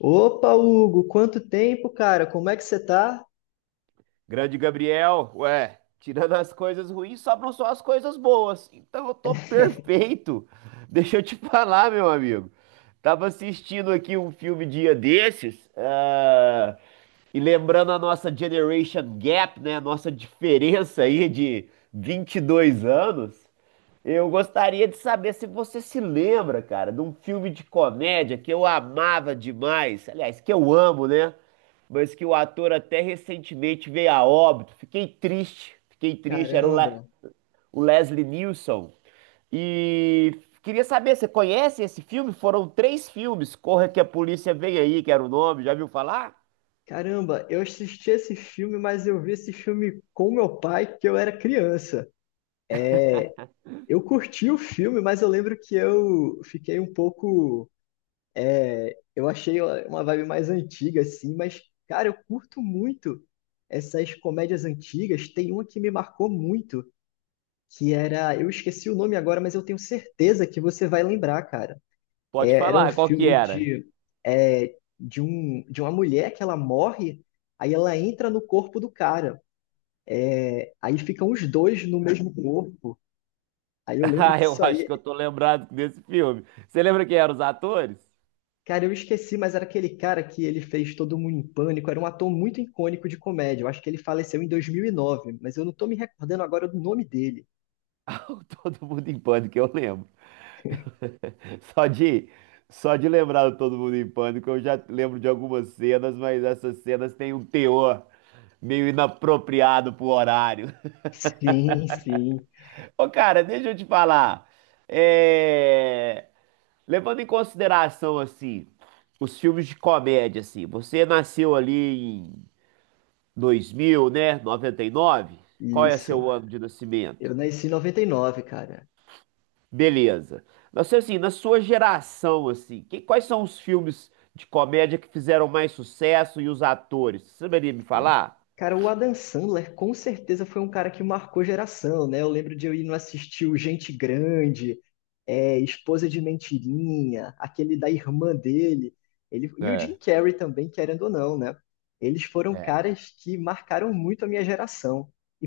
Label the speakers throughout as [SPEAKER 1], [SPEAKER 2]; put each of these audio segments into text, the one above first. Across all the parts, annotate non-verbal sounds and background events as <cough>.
[SPEAKER 1] Opa, Hugo, quanto tempo, cara? Como é que você tá?
[SPEAKER 2] Grande Gabriel, ué, tirando as coisas ruins, sobram só as coisas boas. Então eu tô
[SPEAKER 1] <laughs>
[SPEAKER 2] perfeito. <laughs> Deixa eu te <laughs> falar, meu amigo. Tava assistindo aqui um filme dia desses, e lembrando a nossa generation gap, né? A nossa diferença aí de 22 anos. Eu gostaria de saber se você se lembra, cara, de um filme de comédia que eu amava demais. Aliás, que eu amo, né, mas que o ator até recentemente veio a óbito. Fiquei triste, fiquei triste. Era o, Le-
[SPEAKER 1] Caramba,
[SPEAKER 2] o Leslie Nielsen. E queria saber, você conhece esse filme? Foram três filmes. Corra que a polícia vem aí, que era o nome. Já viu falar?
[SPEAKER 1] eu assisti esse filme, mas eu vi esse filme com meu pai que eu era criança. Eu curti o filme, mas eu lembro que eu fiquei um pouco. Eu achei uma vibe mais antiga, assim, mas, cara, eu curto muito essas comédias antigas. Tem uma que me marcou muito, que era. Eu esqueci o nome agora, mas eu tenho certeza que você vai lembrar, cara.
[SPEAKER 2] Pode
[SPEAKER 1] Era um
[SPEAKER 2] falar, qual que
[SPEAKER 1] filme
[SPEAKER 2] era? <laughs>
[SPEAKER 1] de, de uma mulher que ela morre, aí ela entra no corpo do cara. Aí ficam os dois no mesmo <laughs> corpo. Aí eu lembro
[SPEAKER 2] Ah,
[SPEAKER 1] que
[SPEAKER 2] eu
[SPEAKER 1] isso
[SPEAKER 2] acho
[SPEAKER 1] aí.
[SPEAKER 2] que eu tô lembrado desse filme. Você lembra quem eram os atores? <laughs>
[SPEAKER 1] Cara, eu esqueci, mas era aquele cara que ele fez Todo Mundo em Pânico. Era um ator muito icônico de comédia. Eu acho que ele faleceu em 2009, mas eu não tô me recordando agora do nome dele.
[SPEAKER 2] Ah, o Todo Mundo em Pânico, eu lembro. Só de, só de lembrar do Todo Mundo em Pânico, eu já lembro de algumas cenas, mas essas cenas têm um teor meio inapropriado pro horário.
[SPEAKER 1] <laughs> Sim, sim,
[SPEAKER 2] <laughs> Ô, cara, deixa eu te falar. É, levando em consideração, assim, os filmes de comédia, assim, você nasceu ali em 2000, né? 99? Qual é
[SPEAKER 1] isso.
[SPEAKER 2] seu ano de
[SPEAKER 1] Eu
[SPEAKER 2] nascimento?
[SPEAKER 1] nasci em 99, cara.
[SPEAKER 2] Beleza. Mas assim, na sua geração, assim, quais são os filmes de comédia que fizeram mais sucesso e os atores? Você saberia me
[SPEAKER 1] Sim.
[SPEAKER 2] falar?
[SPEAKER 1] Cara, o Adam Sandler com certeza foi um cara que marcou geração, né? Eu lembro de eu ir no assistir o Gente Grande, Esposa de Mentirinha, aquele da irmã dele, ele, e o Jim
[SPEAKER 2] É,
[SPEAKER 1] Carrey também, querendo ou não, né? Eles foram
[SPEAKER 2] é.
[SPEAKER 1] caras que marcaram muito a minha geração. E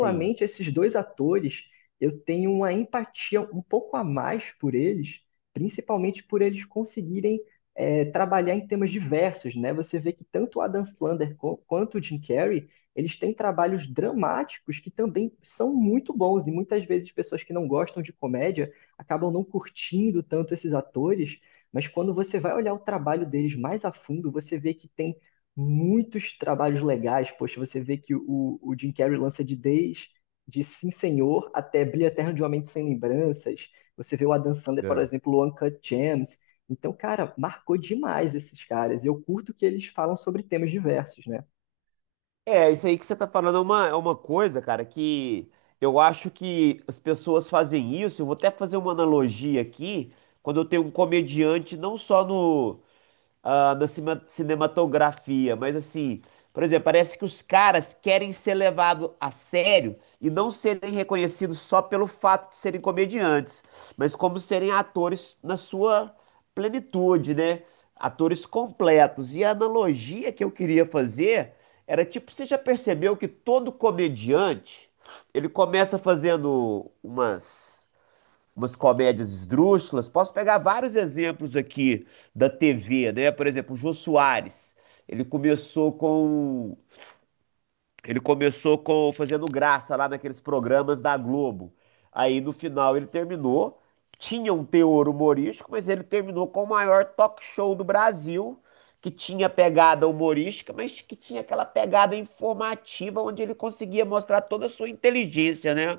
[SPEAKER 2] Sim.
[SPEAKER 1] esses dois atores, eu tenho uma empatia um pouco a mais por eles, principalmente por eles conseguirem trabalhar em temas diversos, né? Você vê que tanto o Adam Sandler quanto o Jim Carrey, eles têm trabalhos dramáticos que também são muito bons, e muitas vezes pessoas que não gostam de comédia acabam não curtindo tanto esses atores, mas quando você vai olhar o trabalho deles mais a fundo, você vê que tem muitos trabalhos legais, poxa, você vê que o Jim Carrey lança de desde de Sim Senhor até Brilho Eterno de Uma Mente Sem Lembranças, você vê o Adam Sandler, por
[SPEAKER 2] É.
[SPEAKER 1] exemplo, o Uncut Gems, então, cara, marcou demais esses caras. E eu curto que eles falam sobre temas diversos, né?
[SPEAKER 2] É, isso aí que você tá falando é uma coisa, cara, que eu acho que as pessoas fazem isso. Eu vou até fazer uma analogia aqui, quando eu tenho um comediante, não só no, ah, na cima- cinematografia, mas assim, por exemplo, parece que os caras querem ser levados a sério e não serem reconhecidos só pelo fato de serem comediantes, mas como serem atores na sua plenitude, né? Atores completos. E a analogia que eu queria fazer era tipo, você já percebeu que todo comediante, ele começa fazendo umas comédias esdrúxulas. Posso pegar vários exemplos aqui da TV, né? Por exemplo, o Jô Soares. Ele começou com ele começou com fazendo graça lá naqueles programas da Globo. Aí no final ele terminou, tinha um teor humorístico, mas ele terminou com o maior talk show do Brasil, que tinha pegada humorística, mas que tinha aquela pegada informativa onde ele conseguia mostrar toda a sua inteligência, né?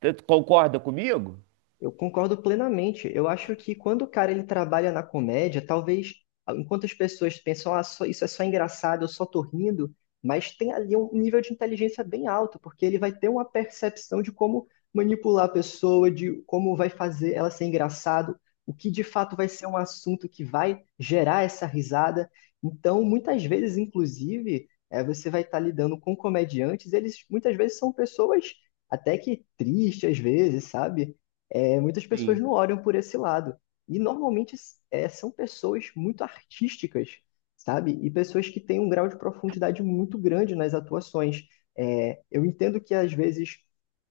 [SPEAKER 2] Concorda comigo?
[SPEAKER 1] Eu concordo plenamente. Eu acho que quando o cara ele trabalha na comédia, talvez ah, enquanto as pessoas pensam, ah, só- isso é só engraçado, eu só tô rindo, mas tem ali um nível de inteligência bem alto, porque ele vai ter uma percepção de como manipular a pessoa, de como vai fazer ela ser engraçado, o que de fato vai ser um assunto que vai gerar essa risada. Então, muitas vezes, inclusive, você vai estar lidando com comediantes, eles muitas vezes são pessoas até que tristes às vezes, sabe? Muitas pessoas
[SPEAKER 2] Sim.
[SPEAKER 1] não olham por esse lado. E normalmente são pessoas muito artísticas, sabe? E pessoas que têm um grau de profundidade muito grande nas atuações. É, eu entendo que às vezes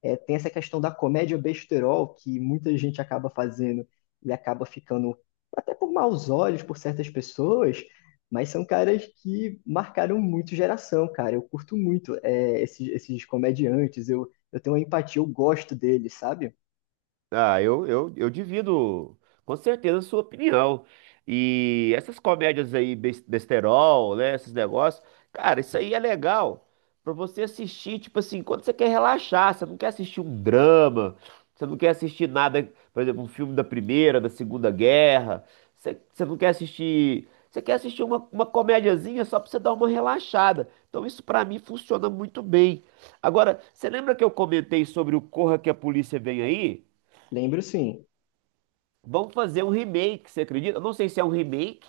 [SPEAKER 1] tem essa questão da comédia besterol que muita gente acaba fazendo e acaba ficando até por maus olhos por certas pessoas, mas são caras que marcaram muito geração, cara. Eu curto muito esses comediantes, eu tenho uma empatia, eu gosto deles, sabe?
[SPEAKER 2] Ah, eu divido com certeza a sua opinião. E essas comédias aí, besterol, né? Esses negócios, cara, isso aí é legal pra você assistir, tipo assim, quando você quer relaxar, você não quer assistir um drama, você não quer assistir nada, por exemplo, um filme da Primeira, da Segunda Guerra, você não quer assistir. Você quer assistir uma comédiazinha só pra você dar uma relaxada. Então isso pra mim funciona muito bem. Agora, você lembra que eu comentei sobre o Corra que a Polícia Vem Aí?
[SPEAKER 1] Lembro sim.
[SPEAKER 2] Vão fazer um remake, você acredita? Eu não sei se é um remake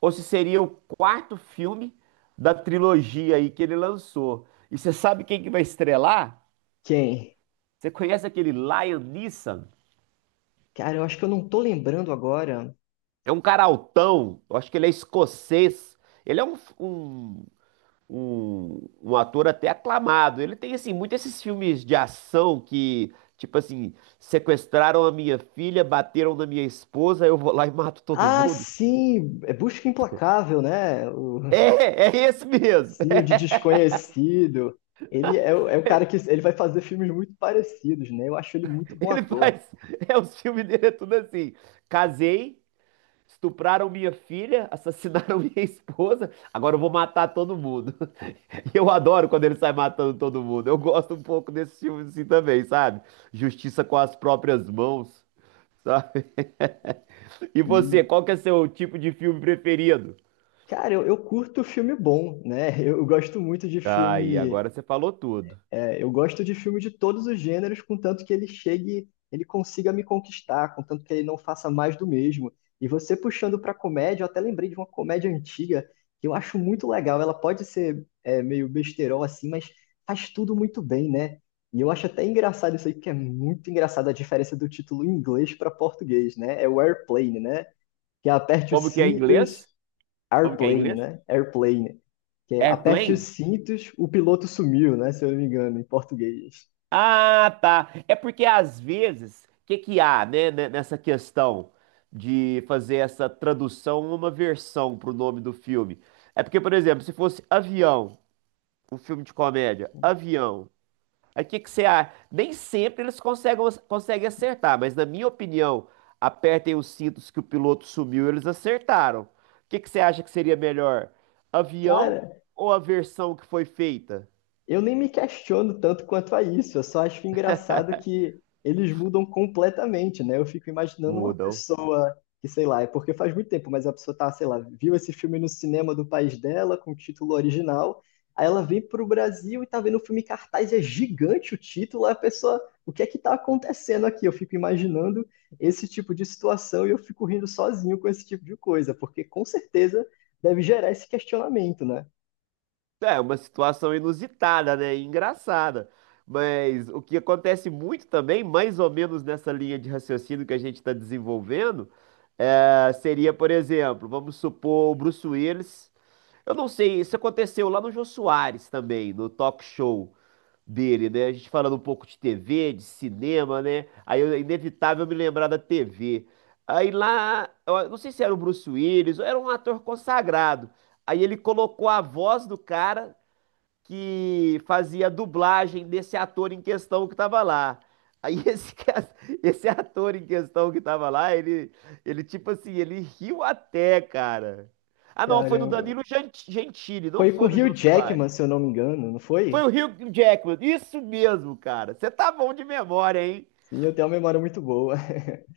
[SPEAKER 2] ou se seria o quarto filme da trilogia aí que ele lançou. E você sabe quem que vai estrelar?
[SPEAKER 1] Quem?
[SPEAKER 2] Você conhece aquele Liam Neeson?
[SPEAKER 1] Cara, eu acho que eu não tô lembrando agora.
[SPEAKER 2] É um cara altão, eu acho que ele é escocês. Ele é um ator até aclamado. Ele tem, assim, muitos esses filmes de ação que, tipo assim, sequestraram a minha filha, bateram na minha esposa, eu vou lá e mato todo
[SPEAKER 1] Ah,
[SPEAKER 2] mundo.
[SPEAKER 1] sim! É Busca Implacável, né? O
[SPEAKER 2] É, é esse mesmo.
[SPEAKER 1] Cio de Desconhecido. É o cara que ele vai fazer filmes muito parecidos, né? Eu acho ele muito bom
[SPEAKER 2] Ele
[SPEAKER 1] ator.
[SPEAKER 2] faz. É, os filmes dele é tudo assim. Casei, estupraram minha filha, assassinaram <laughs> minha esposa, agora eu vou matar todo mundo. <laughs> E eu adoro quando ele sai matando todo mundo. Eu gosto um pouco desse filme assim também, sabe? Justiça com as próprias mãos, sabe? E
[SPEAKER 1] E,
[SPEAKER 2] você, qual que é seu tipo de filme preferido?
[SPEAKER 1] cara, eu curto filme bom, né? <laughs> Eu gosto muito de
[SPEAKER 2] Ah, e
[SPEAKER 1] filme.
[SPEAKER 2] agora você falou tudo.
[SPEAKER 1] É, eu gosto de filme de todos os gêneros, contanto que ele chegue, ele consiga me conquistar, contanto que ele não faça mais do mesmo. E você puxando para comédia, eu até lembrei de uma comédia antiga que eu acho muito legal. Ela pode ser meio besterol assim, mas faz tudo muito bem, né? E eu acho até engraçado isso aí, porque é muito engraçado a diferença do título em inglês para português, né? É o Airplane, né? Que é aperte
[SPEAKER 2] Como
[SPEAKER 1] os
[SPEAKER 2] que é em inglês?
[SPEAKER 1] cintos,
[SPEAKER 2] Como que é em
[SPEAKER 1] Airplane,
[SPEAKER 2] inglês?
[SPEAKER 1] né? Airplane. Que é aperte os
[SPEAKER 2] Airplane?
[SPEAKER 1] cintos, o piloto sumiu, né? Se eu não me engano, em português.
[SPEAKER 2] Ah, tá. É porque às vezes, o que que há, né, nessa questão de fazer essa tradução uma versão pro nome do filme? É porque, por exemplo, se fosse Avião, um filme de comédia, Avião, aí o que que você acha? Nem sempre eles conseguem acertar, mas na minha opinião, apertem os cintos que o piloto sumiu, eles acertaram. O que que você acha que seria melhor? Avião
[SPEAKER 1] Cara,
[SPEAKER 2] ou a versão que foi feita?
[SPEAKER 1] eu nem me questiono tanto quanto a isso, eu só acho engraçado que eles mudam completamente, né? Eu fico imaginando uma
[SPEAKER 2] Mudam.
[SPEAKER 1] pessoa que, sei lá, é porque faz muito tempo, mas a pessoa tá, sei lá, viu esse filme no cinema do país dela, com o título original, aí ela vem pro Brasil e tá vendo o filme em cartaz, é gigante o título, aí a pessoa, o que é que tá acontecendo aqui? Eu fico imaginando esse tipo de situação e eu fico rindo sozinho com esse tipo de coisa, porque com certeza deve gerar esse questionamento, né?
[SPEAKER 2] É uma situação inusitada, né, e engraçada. Mas o que acontece muito também, mais ou menos nessa linha de raciocínio que a gente está desenvolvendo, seria, por exemplo, vamos supor o Bruce Willis. Eu não sei, isso aconteceu lá no Jô Soares também, no talk show dele, né? A gente falando um pouco de TV, de cinema, né? Aí é inevitável me lembrar da TV. Aí lá, eu não sei se era o Bruce Willis, ou era um ator consagrado. Aí ele colocou a voz do cara que fazia a dublagem desse ator em questão que estava lá. Aí <laughs> esse ator em questão que estava lá, ele tipo assim, ele riu até, cara. Ah, não, foi no
[SPEAKER 1] Caramba.
[SPEAKER 2] Danilo Gentili, não
[SPEAKER 1] Foi com o
[SPEAKER 2] foi no Jô
[SPEAKER 1] Hugh
[SPEAKER 2] Soares.
[SPEAKER 1] Jackman, se eu não me engano, não
[SPEAKER 2] Foi
[SPEAKER 1] foi?
[SPEAKER 2] o Hugh Jackman, isso mesmo, cara. Você tá bom de memória, hein?
[SPEAKER 1] Sim, eu tenho uma memória muito boa. <laughs>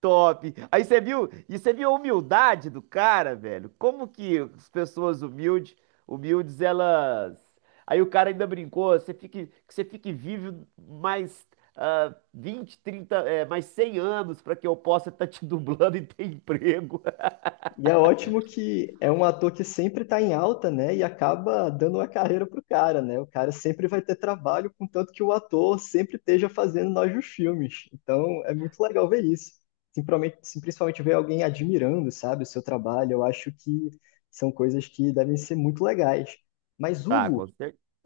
[SPEAKER 2] Top. Aí você viu, e você viu a humildade do cara, velho? Como que as pessoas humildes, humildes, elas. Aí o cara ainda brincou, você fique, que você fique vivo mais 20, 30, mais 100 anos para que eu possa estar te <laughs> dublando e ter emprego. <laughs>
[SPEAKER 1] E é ótimo que é um ator que sempre está em alta, né? E acaba dando uma carreira pro cara, né? O cara sempre vai ter trabalho, contanto que o ator sempre esteja fazendo novos filmes. Então é muito legal ver isso. Sim, sim, principalmente ver alguém admirando, sabe, o seu trabalho. Eu acho que são coisas que devem ser muito legais. Mas,
[SPEAKER 2] Tá,
[SPEAKER 1] Hugo,
[SPEAKER 2] com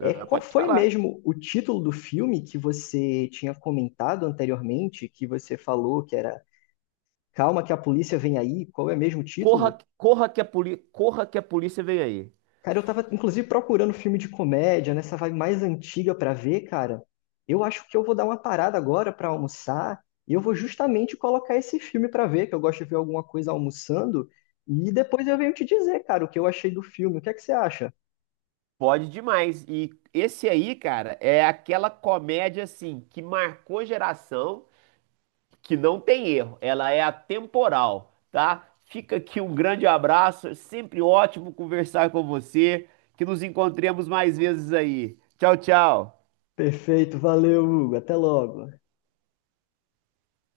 [SPEAKER 1] é, qual
[SPEAKER 2] Pode
[SPEAKER 1] foi
[SPEAKER 2] falar.
[SPEAKER 1] mesmo o título do filme que você tinha comentado anteriormente, que você falou que era Calma que a polícia vem aí? Qual é mesmo o título?
[SPEAKER 2] Corra que a polícia vem aí.
[SPEAKER 1] Cara, eu tava inclusive procurando filme de comédia, nessa vibe mais antiga pra ver, cara. Eu acho que eu vou dar uma parada agora pra almoçar e eu vou justamente colocar esse filme pra ver, que eu gosto de ver alguma coisa almoçando, e depois eu venho te dizer, cara, o que eu achei do filme. O que é que você acha?
[SPEAKER 2] Pode demais. E esse aí, cara, é aquela comédia assim que marcou geração. Que não tem erro, ela é atemporal, tá? Fica aqui um grande abraço, é sempre ótimo conversar com você, que nos encontremos mais vezes aí. Tchau, tchau.
[SPEAKER 1] Perfeito, valeu, Hugo. Até logo.